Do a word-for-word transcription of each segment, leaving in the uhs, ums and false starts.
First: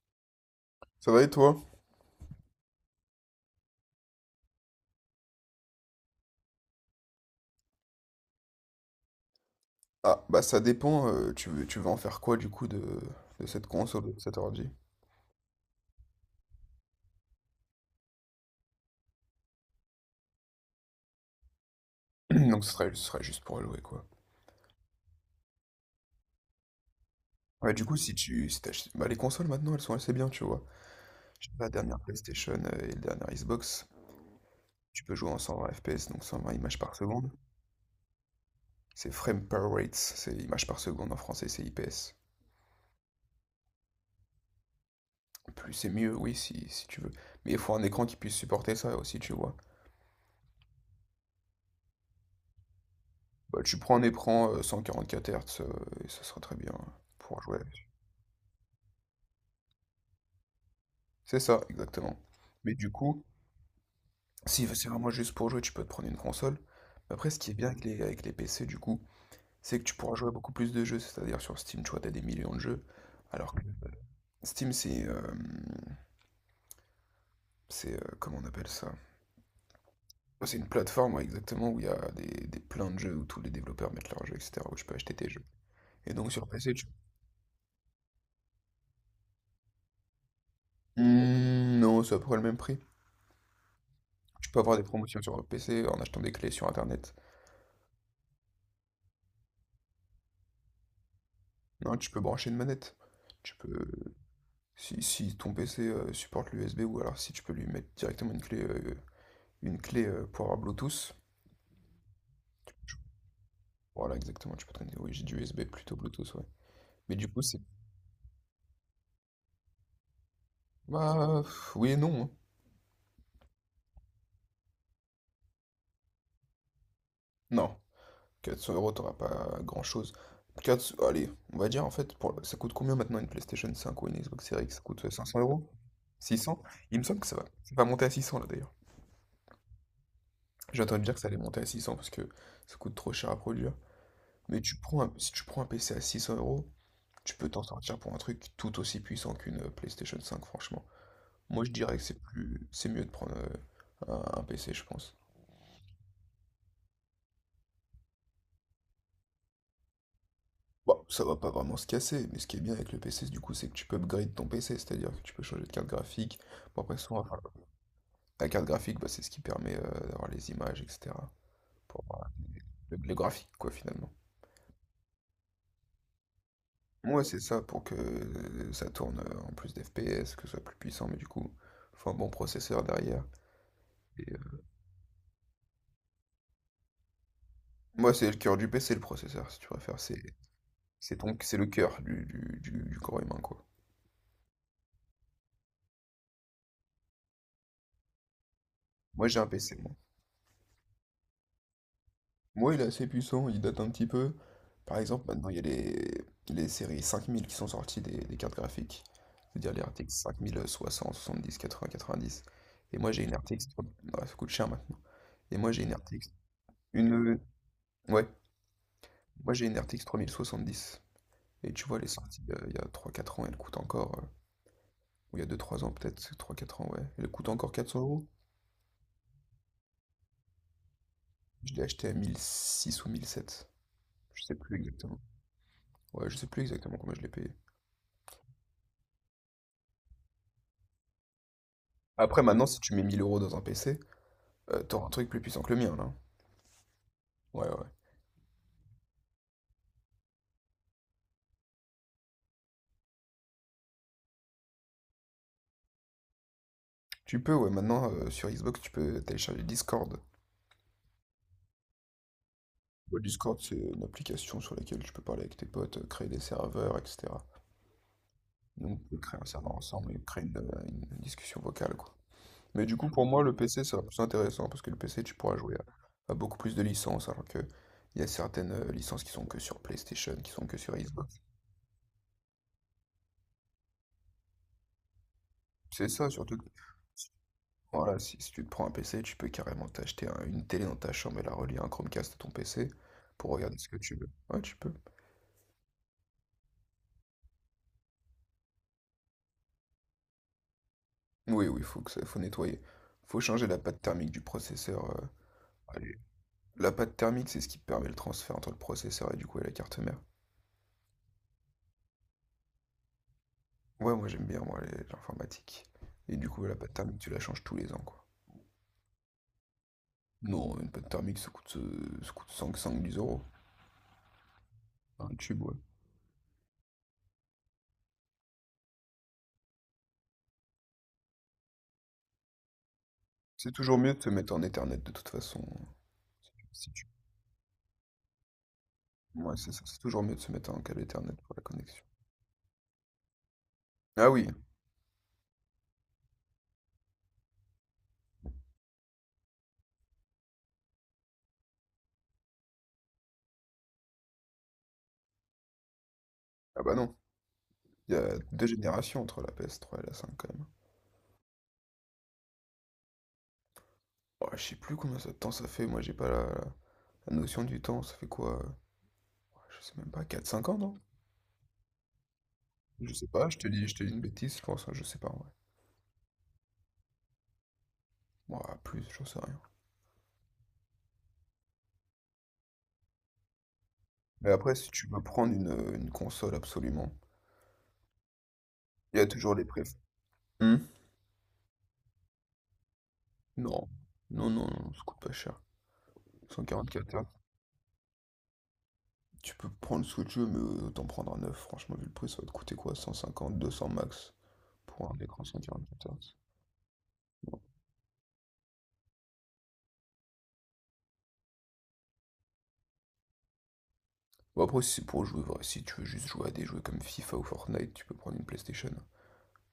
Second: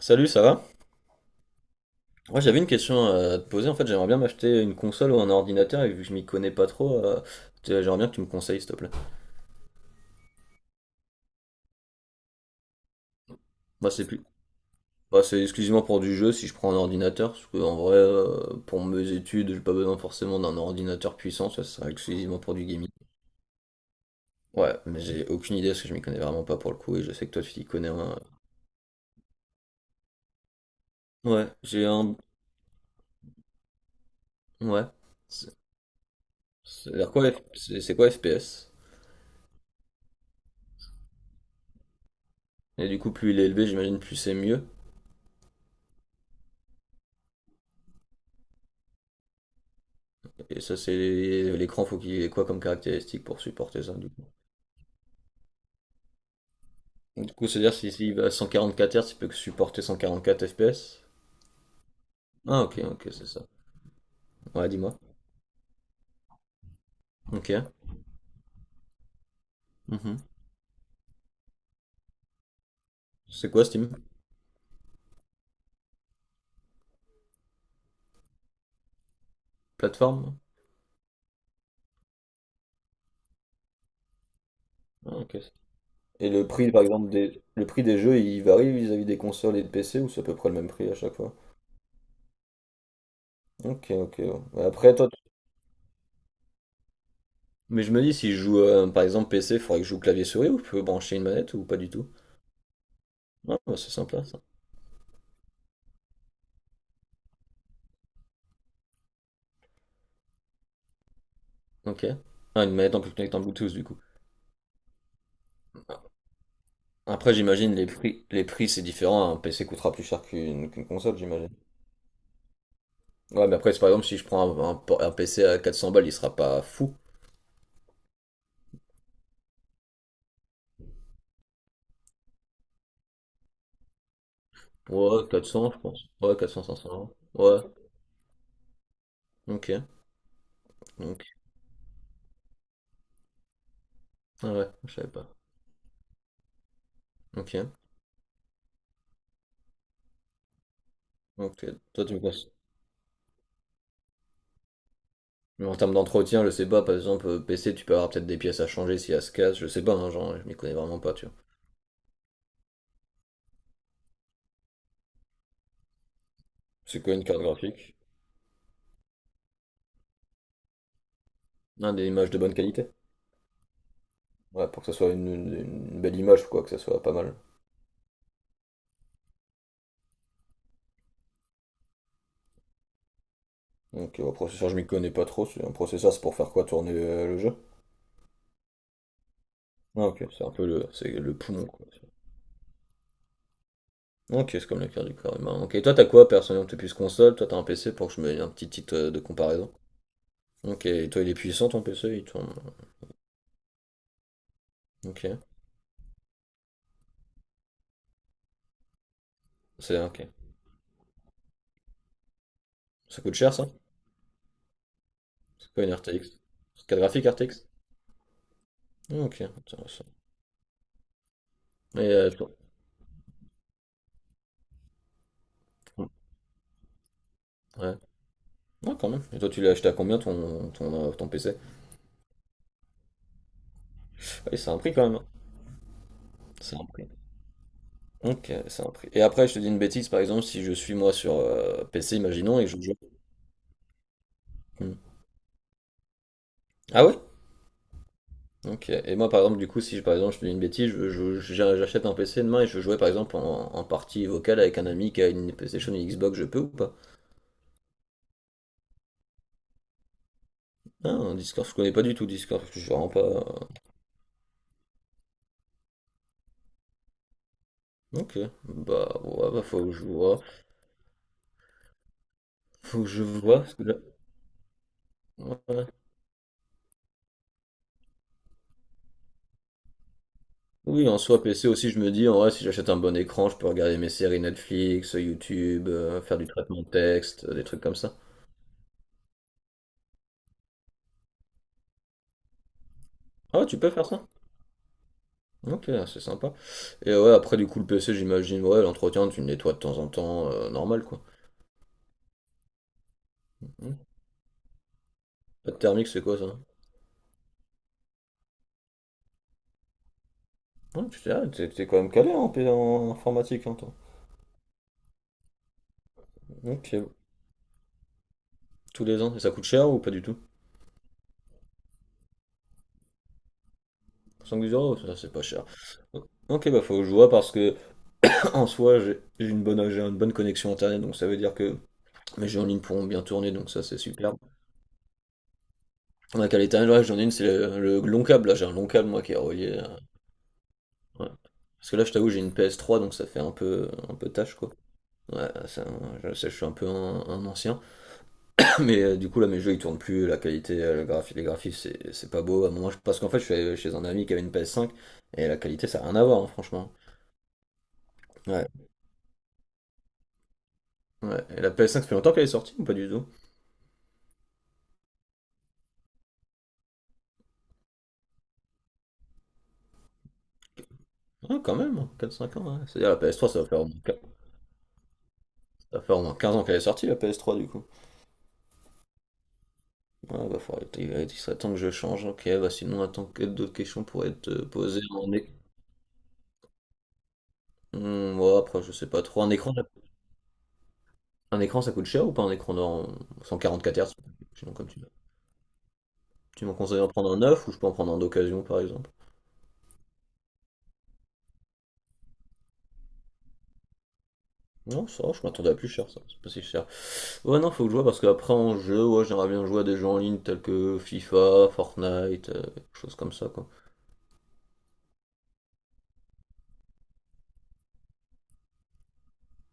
Salut, ça va? Ça va et toi? Moi, j'avais une question euh, à te poser. En fait, j'aimerais bien m'acheter une console ou un ordinateur, et vu que je m'y connais pas trop, euh, t'es- j'aimerais bien que tu me conseilles, s'il te plaît. Ah, bah ça dépend, euh, tu veux, tu veux en faire quoi du coup de, de cette Moi, console c'est ou de plus. cet ordi? Moi, c'est exclusivement pour du jeu si je prends un ordinateur, parce que en vrai, euh, pour mes études, j'ai pas besoin forcément d'un ordinateur puissant, ça sera exclusivement pour Donc du ce gaming. serait, ce serait juste pour allouer quoi. Ouais, mais j'ai aucune idée parce que je m'y connais vraiment pas pour le coup, et je sais que toi, tu t'y Ouais, du connais coup, si un. tu si t'achètes- bah, les consoles maintenant elles sont assez bien, tu vois. Ouais, J'ai la j'ai dernière un. PlayStation euh, et le dernier Xbox, Ouais. tu peux jouer en C'est cent vingt F P S, donc cent vingt images par c'est- alors quoi, seconde. F- c'est c'est quoi F P S? C'est frame per rates, c'est images par seconde en français, c'est I P S. Et du coup, plus il est élevé, j'imagine, plus c'est mieux. Plus c'est mieux, oui, si, si tu veux. Mais il faut un écran qui puisse supporter ça aussi, tu vois. Et ça, c'est l'écran, faut qu'il ait quoi comme caractéristique pour Bah, tu supporter ça, prends un du coup. écran euh, cent quarante-quatre Hz euh, et ça sera très bien Donc, du pour coup, jouer. c'est-à-dire si s'il va à quatre Hz, il peut que supporter cent quarante-quatre F P S. C'est ça, exactement. Ah, Mais ok, du ok, coup, c'est ça. si Ouais, c'est dis-moi. vraiment juste pour jouer, tu peux te prendre une console. Mais après, ce qui Ok. est bien avec les, avec les P C, du coup, c'est que tu pourras Mhm. jouer à beaucoup plus de jeux. C'est-à-dire sur Steam, tu vois, t'as des millions de jeux. C'est Alors que quoi Steam? Steam, c'est... euh, c'est... euh, comment on appelle ça? Plateforme? C'est une plateforme, ouais, exactement, où il y a des, des plein de jeux, où tous les développeurs mettent leurs jeux, et cetera, où tu peux acheter Ah, tes ok. jeux. Et Et donc le sur prix, P C, par tu. exemple, des... le prix des jeux, il varie vis-à-vis des consoles et de P C, ou c'est à peu près le même prix à chaque fois? Hmm, non, c'est à peu près le même prix. Ok, ok. Tu peux Ouais. avoir des Après, toi, promotions tu- sur P C en achetant des clés sur Internet. mais je me dis, si je joue, euh, par exemple, P C, il faudrait que je joue clavier-souris, ou je peux brancher une manette, ou pas du Non, tu tout? peux brancher une manette. Tu Ah, bah, peux. c'est sympa, ça. Si, si ton P C euh, supporte l'U S B ou alors si tu peux lui mettre directement une clé, euh, une clé euh, pour avoir Bluetooth. Ok. Ah, une manette en plus connectée en Bluetooth, du coup. Voilà, exactement, tu peux traîner. Oui, j'ai dit U S B plutôt Bluetooth, ouais. Mais du Après, coup, c'est. j'imagine les prix, les prix c'est différent. Un P C coûtera plus cher qu'une qu'une console, Bah, j'imagine. pff, oui et non. hein. Ouais, mais après, c'est par exemple, si je prends un, un por- un P C à quatre cents balles, il sera pas fou. Non, quatre cents euros, t'auras pas grand-chose. 4... Allez, on va dire en fait, pour, ça coûte combien maintenant une PlayStation cinq ou une Xbox Series X? Ça coûte Ouais, cinq cents euros? quatre cents, je pense. Ouais, six cents? quatre cents, 500 Il me euros. semble que ça va. Ouais, c'est pas monter à six cents là d'ailleurs. ok. J'ai entendu dire que Donc, ça allait monter à six cents parce que ça coûte trop cher à produire. ah Mais ouais, tu je prends savais un- pas. si tu prends un P C à six cents euros, tu peux Ok, t'en sortir pour un truc tout aussi puissant qu'une euh, PlayStation cinq, franchement. Moi, ok. je dirais que Toi, tu c'est me penses. plus, c'est mieux de prendre euh, un, un P C, je pense. Mais en termes d'entretien, je sais pas, par exemple, euh, P C, tu peux avoir peut-être des pièces à changer si elle se casse, je sais pas, hein, genre, je m'y connais vraiment Bon, pas, ça tu vois. va pas vraiment se casser, mais ce qui est bien avec le P C, du coup, c'est que tu peux upgrade ton P C, c'est-à-dire que tu peux changer de carte graphique. Bon, après, C'est quoi souvent, une enfin, carte graphique? la carte graphique, bah, c'est ce qui permet euh, d'avoir les images, et cetera. Ah, Pour des avoir images de bonne qualité. le, le graphique, quoi, finalement. Ouais, pour que ça soit une, une- une belle image, quoi, que ça soit pas Moi, mal. c'est ça pour que euh, ça tourne euh, en plus d'F P S, que ce soit plus puissant, mais du coup, faut un bon processeur derrière. Ok, Et, au euh, processeur, je m'y connais pas trop. c'est- Un processeur, c'est pour faire quoi tourner euh, le jeu? Moi, c'est le cœur du P C, le processeur, si tu préfères. Ah, C'est ok, c'est un peu le, c'est C'est le donc c'est le poumon, quoi. cœur du, du- du- du corps humain, quoi. Ok, c'est comme le cœur du corps humain. Ok, et toi, t'as quoi, personnellement? T'es plus console, toi, t'as un P C pour que je me dise un petit titre euh, de Moi, j'ai un comparaison. P C, moi. Ok, et toi, il est puissant, ton P C, il tourne, Moi, il est euh, assez puissant, il date un petit peu. Par exemple, ok, maintenant, il y a les, les séries cinq mille qui sont sorties des, des cartes graphiques. C'est-à-dire les c'est R T X ok. cinquante soixante, soixante-dix, quatre-vingts, quatre-vingt-dix. Et moi, Ça j'ai une coûte cher, ça? R T X. trois- Ah, ça coûte cher maintenant. Et moi, C'est j'ai quoi une une R T X. R T X? Carte graphique Une... R T X? Ouais. Ok, Moi, j'ai une R T X intéressant. trente soixante-dix. Et tu vois, Et elle est euh, sortie toi- euh, il y a trois quatre ans, elle coûte encore... euh, Ou il y a deux trois ans, peut-être, trois quatre ans, ouais. Elle coûte encore Ouais. quatre cents euros. Ouais, quand même. Et toi, tu l'as acheté à combien ton, ton, euh, ton P C? Je l'ai acheté à mille six ou mille sept. Je sais Ouais, c'est plus un prix quand même, exactement. hein. Ouais, je sais plus C'est un exactement prix. combien je l'ai payé. Ok, c'est un prix. Et après, je te dis une bêtise, par exemple, si je suis moi sur euh, P C, Après, imaginons, et maintenant, que si je tu joue. mets mille euros dans un P C, euh, Hmm. t'auras un truc plus puissant que le mien, là. Ah ouais? Ouais, ouais. Ok. Et moi, par exemple, du coup, si par exemple, je te dis une bêtise, je- je- je- j'achète un P C demain et je jouais par exemple en, en partie vocale avec un ami qui a une PlayStation, une Xbox, je peux ou pas? Tu peux, ouais, maintenant, euh, sur Xbox, tu peux télécharger Discord. Ah, un Discord, je connais pas du tout Discord, parce que je suis vraiment pas, Ouais, Discord, euh, c'est une application sur laquelle tu peux parler avec tes potes, euh, créer des serveurs, et cetera. ok. Donc, on peut Bah, créer un ouais, bah, serveur faut que je ensemble et vois. créer une, euh, une discussion vocale, quoi. Mais du Faut coup, que je pour moi, le vois, parce P C, que là- ça va plus intéressant, parce que le P C, tu pourras jouer ouais. à, à beaucoup plus de licences, alors que il y a certaines euh, licences qui sont que sur PlayStation, qui sont que sur Oui, en Xbox. soi, P C aussi, je me dis, en vrai, si j'achète un bon écran, je peux regarder mes séries Netflix, YouTube, C'est euh, ça, faire du surtout. traitement de texte, euh, des trucs comme ça. Voilà, si, si tu te prends un P C, tu peux carrément t'acheter un- une télé dans ta chambre et la relier à un Chromecast à ton P C pour Ah, regarder tu ce peux que faire tu ça? veux. Ouais, tu peux. Ok, c'est sympa. Et ouais, après, du coup, le P C, j'imagine, ouais, l'entretien, tu le nettoies de temps en temps, euh, normal, quoi. Oui, oui, faut que ça, faut nettoyer. Faut changer la Hmm. pâte thermique du processeur. euh, Pas de thermique, Allez. c'est quoi ça? La pâte thermique, c'est ce qui permet le transfert entre le processeur et du coup et la carte mère. Ouais, tu t'es ah, t'es- t'es quand même calé en, P- en informatique, hein, toi. Ouais, moi j'aime bien moi les- l'informatique. Et du coup, la pâte Ok, thermique, tu la changes tous les ans, quoi. tous les ans. Et ça coûte cher ou pas du tout? Non, une pâte thermique, ça coûte, euh, ça coûte cinq-dix euros. cinq euros, ça, c'est Un pas tube, cher. ouais. Ok, bah faut que je vois parce que en soi j'ai j'ai une bonne j'ai une bonne connexion internet donc ça veut dire que mes jeux en ligne pourront bien tourner donc C'est ça c'est toujours mieux de se superbe. mettre en Ethernet de toute façon. La qualité Si. internet, ouais, j'en ai une c'est le, le long câble là j'ai un long câble moi qui est Ouais, c'est relié. ça, c'est toujours mieux de se mettre en câble Ouais. Ethernet pour la Parce que connexion. là, je t'avoue, j'ai une P S trois, donc ça fait un peu, un Ah peu oui, tâche, quoi. Ouais, ça, je sais, je suis un peu un, un ancien. Mais euh, du coup, là, mes jeux, ils tournent plus. La qualité, euh, le graphi- les graphismes, c'est c'est pas beau. À un moment, je- parce qu'en fait, je suis allé chez un ami qui avait une P S cinq, et la qualité, ça a rien à voir, hein, ah franchement. bah non, il y a Ouais, deux générations entre la P S trois et la cinq quand même. ouais. Et la P S cinq, ça fait longtemps qu'elle est sortie ou pas du tout? Oh, je sais plus combien de temps ça fait, moi j'ai pas la, la notion du temps, ça fait quoi? euh, Je sais même pas, quatre cinq ans, non? Ah, quand même, hein, quatre à cinq ans, ouais. C'est-à-dire, Je la sais pas, P S trois, je ça te va faire au dis, je moins te dis quin- une bêtise, je pense, je sais pas ouais vrai. ça va faire au moins quinze ans qu'elle est sortie, la P S trois, du coup. Moi, plus, j'en sais rien. Ouais, bah, faudrait- il il serait temps que je change. Ok, bah, sinon, attends, que d'autres questions pourraient être Mais euh, après, si posées tu veux en. prendre une, euh, une console absolument, Hum, ouais, après, je sais il y pas a trop. Un toujours les écran, préf. Hmm. un écran, ça coûte cher ou pas un écran en Non, quatre Hz? non, non, Sinon, comme non, tu ça veux. coûte pas cher. Tu m'en conseilles d'en cent quarante-quatre. prendre un neuf ou je peux en prendre un d'occasion, par exemple? Tu peux prendre ce que tu veux, mais autant prendre un neuf. Franchement, vu le prix, ça va te coûter quoi? cent cinquante, deux cents max pour Non, un ça, va, je écran m'attendais à plus cent quarante-quatre cher, ça. Hz. C'est pas si cher. Ouais, non, faut que je vois parce qu'après, en jeu, ouais, j'aimerais bien jouer à des jeux en ligne tels que FIFA, Fortnite, euh, choses comme ça, quoi. Bon, après, si c'est pour jouer, vrai, si tu veux juste jouer à des jeux comme FIFA ou Fortnite, tu peux prendre une PlayStation.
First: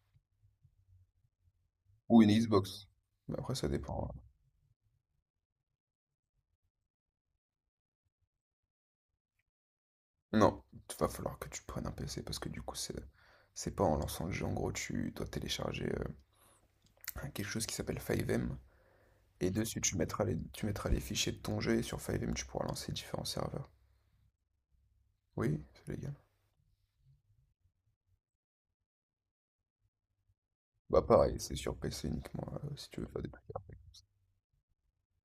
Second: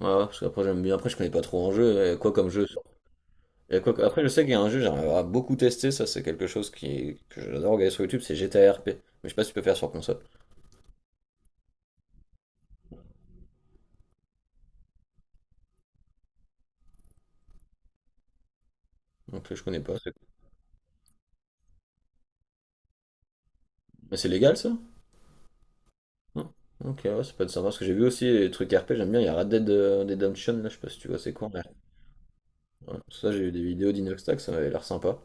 Ouais, parce qu'après, j'aime bien. Après, je connais pas trop en jeu. Il y a Ou une quoi comme jeu? Sur- Xbox. Mais après, ça il y a quoi que- dépend. hein. Après, je sais qu'il y a un jeu, j'aimerais à beaucoup tester, ça, c'est quelque chose qui... que j'adore regarder sur YouTube, c'est G T A R P. Mais je sais pas si tu peux faire sur console. Non, il va falloir que tu prennes un P C parce que du coup, c'est c'est pas en lançant le jeu. En gros, tu dois télécharger euh, quelque chose qui s'appelle five M. Et Donc, je dessus, connais tu pas. c'est- mettras les, tu mettras les fichiers de ton jeu et sur five M, tu pourras lancer différents serveurs. Mais c'est légal, ça? Oui, c'est légal. Hmm. Ok, ouais, ça peut être sympa parce que j'ai vu aussi les trucs R P, j'aime bien. Il y a Red Dead euh, Redemption, là, je sais pas si Bah tu vois, c'est pareil, quoi, c'est mais- sur P C uniquement euh, si ouais. tu veux faire des Ça, j'ai trucs. vu des vidéos d'Inoxtag, ça m'avait l'air sympa.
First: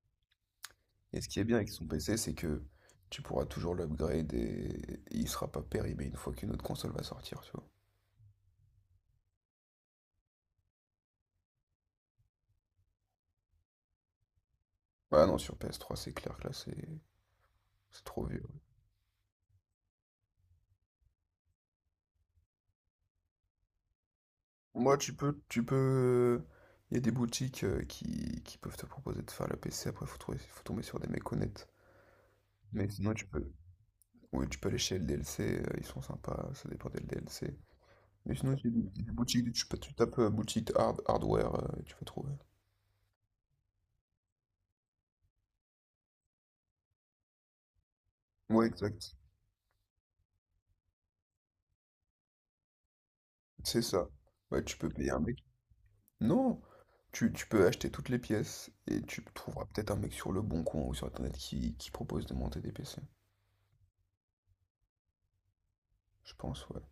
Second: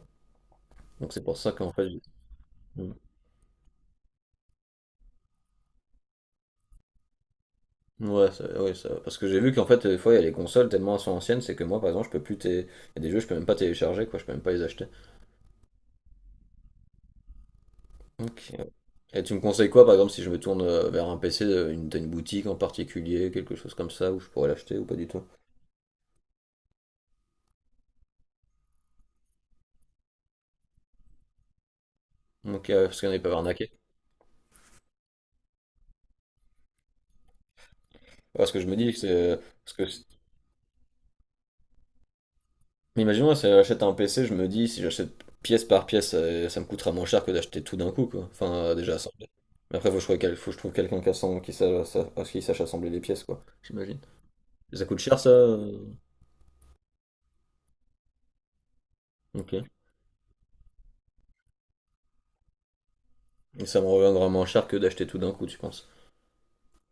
Donc Et c'est ce pour qui est ça bien avec qu'en son fait. j'ai- P C, c'est que Hmm. tu pourras toujours l'upgrade et... et il sera pas périmé une fois qu'une autre console va sortir, tu vois. Ouais, ça, ouais, ça- parce que j'ai vu qu'en fait, des fois, il y a les consoles tellement elles sont anciennes, c'est que moi, par exemple, je peux plus. té- Il y a des jeux, je peux même pas télécharger, quoi, je peux même pas les acheter. Ah non, sur P S trois, c'est clair que là, c'est c'est trop vieux. Ok. Et tu me conseilles quoi, par exemple, si je me tourne euh, vers un P C, euh, une, t'as une boutique en particulier, quelque chose comme ça, où je pourrais l'acheter Ouais. ou pas Moi, du tu tout? peux, tu peux. Il y a des boutiques euh, qui, qui peuvent te proposer de faire le P C. Après, faut trouver, faut tomber sur des mecs honnêtes. Ok, ouais, Mais parce qu'on sinon, n'est tu pas peux, arnaqué. oui, tu peux aller chez L D L C. euh, Ils sont sympas. Ça dépend des L D L C. Mais Parce sinon, que il je y me a dis que des, des c'est. euh, boutiques. Tu, Parce peux- tu que. tapes euh, boutique hard, hardware euh, et tu vas trouver. Mais imaginons, là, si j'achète un P C, je me dis, si j'achète pièce par pièce, euh, ça me coûtera moins cher que d'acheter tout d'un coup, quoi. Enfin, Ouais, euh, déjà exact. assemblé. Mais après, faut que je trouve, quel- faut que je trouve quelqu'un qui, assemble- qui, sa- sa- qui sache assembler les pièces, quoi. C'est J'imagine. ça. Ouais, tu Ça peux coûte payer cher, un ça? mec. euh, Non, tu, tu peux acheter toutes les pièces et tu trouveras Ok. peut-être un mec sur le Bon Coin ou sur Internet qui, qui propose de monter des P C. Et ça me reviendra moins cher que d'acheter tout d'un coup, tu penses? Je pense, ouais.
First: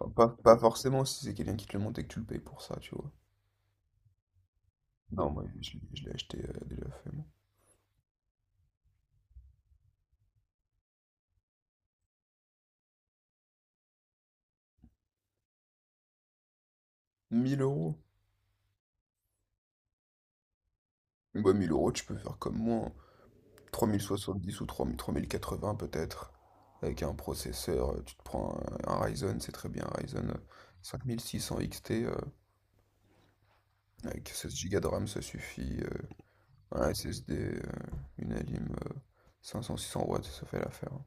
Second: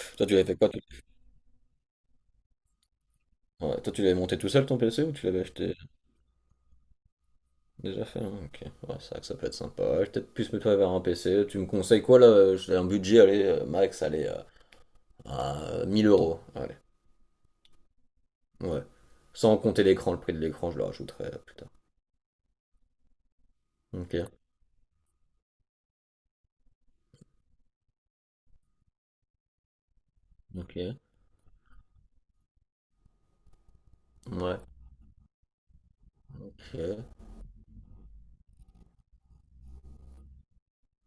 Enfin, Toi, pas, tu l'avais pas fait quoi? tu- forcément si c'est quelqu'un qui te le monte et que tu le payes pour ça, tu vois. Ouais, toi, tu l'avais monté tout seul, ton P C, ou tu Non, l'avais moi, je, acheté l'ai je l'ai acheté euh, déjà fait, moi. déjà fait, hein? Ok. Ouais, c'est vrai que ça peut être sympa. Ouais, je vais peut-être plus me tourner vers un P C. Tu me conseilles quoi, là? J'ai un budget, allez, euh, max, allez, euh, à mille euros. Allez. mille euros. Ouais. Sans compter l'écran, le prix de l'écran, je le rajouterai euh, Bah, plus tard. mille euros, tu peux faire comme moi. Ok, hein. Dix ou trois trois mille trois mille quatre-vingts peut-être. Avec un processeur, euh, tu te prends un, un Ryzen, c'est très bien, un Ryzen euh, ok, cinquante-six cents X T. Euh, avec ouais, seize Go de RAM, ça suffit. euh, Un ok, S S D, euh, une Alim euh, 500-600 watts, ça fait l'affaire. hein.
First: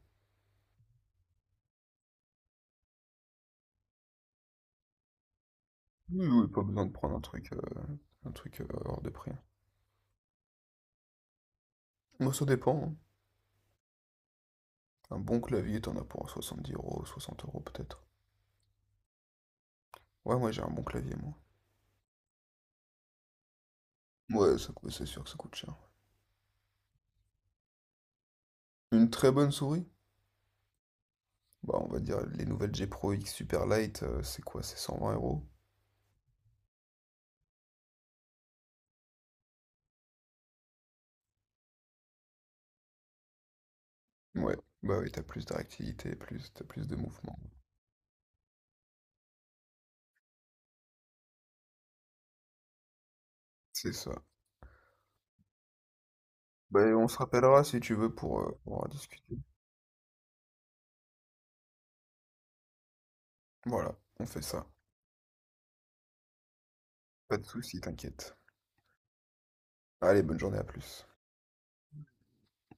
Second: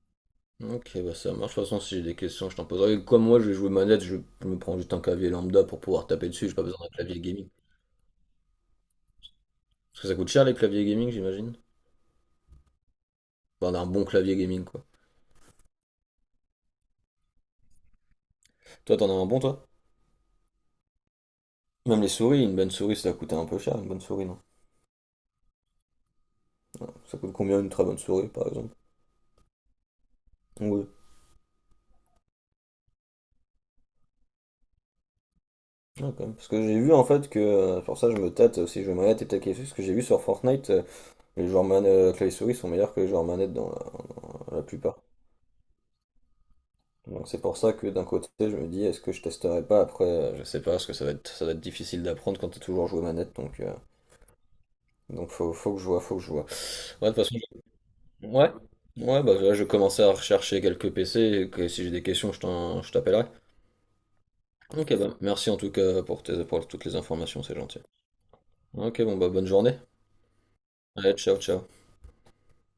ok, bah ça marche. De toute façon, si j'ai des questions, je t'en poserai. Comme moi, je vais jouer manette, je, je me prends juste un clavier lambda pour pouvoir Oui, taper oui, dessus, j'ai pas pas besoin besoin de d'un prendre clavier un gaming. truc, euh, un truc euh, hors de prix. hein. Parce que ça coûte cher les claviers gaming, j'imagine. Moi, ça dépend. hein. Enfin, d'un bon clavier gaming, quoi. Un bon clavier, t'en as pour soixante-dix euros, soixante euros peut-être. Toi, t'en as un bon, toi? Ouais, moi, j'ai un bon clavier, moi. Même les souris, une bonne souris, ça coûte un peu cher, une bonne souris, non? Ouais, ça coûte- c'est sûr que ça coûte cher. Ça coûte combien une très bonne souris, par exemple? Une très bonne souris? Oui, Bah, on va dire les nouvelles G Pro X Super Light, euh, c'est quoi? C'est cent vingt euros? ah, quand même. Parce que j'ai vu en fait que, euh, pour ça, je me tâte aussi, je vais manette et peut-être quelque chose, parce que j'ai vu sur Fortnite, les joueurs manettes clavier souris sont meilleurs que les joueurs manettes dans la, dans Ouais, la plupart. bah oui, t'as plus de réactivité, plus, t'as plus de Donc mouvement. c'est pour ça que d'un côté, je me dis, est-ce que je testerai pas après, euh, je sais pas, parce que ça va être, ça va être difficile d'apprendre quand t'as toujours joué manette, donc, euh, C'est ça. donc faut, faut que je vois, faut que je vois. Bah, et on Ouais, de toute se façon, rappellera si tu veux je- pour, ouais, euh, pour en ouais, bah discuter. là, je vais commencer à rechercher quelques P C, et que si j'ai des questions, je t'en- je t'appellerai. Voilà, on fait ça. Ok, bah, merci en tout cas pour tes, pour toutes les Pas informations, de c'est gentil. souci, t'inquiète. Ok, bon, bah, bonne journée. Allez, bonne journée, à plus. Allez, ciao, ciao.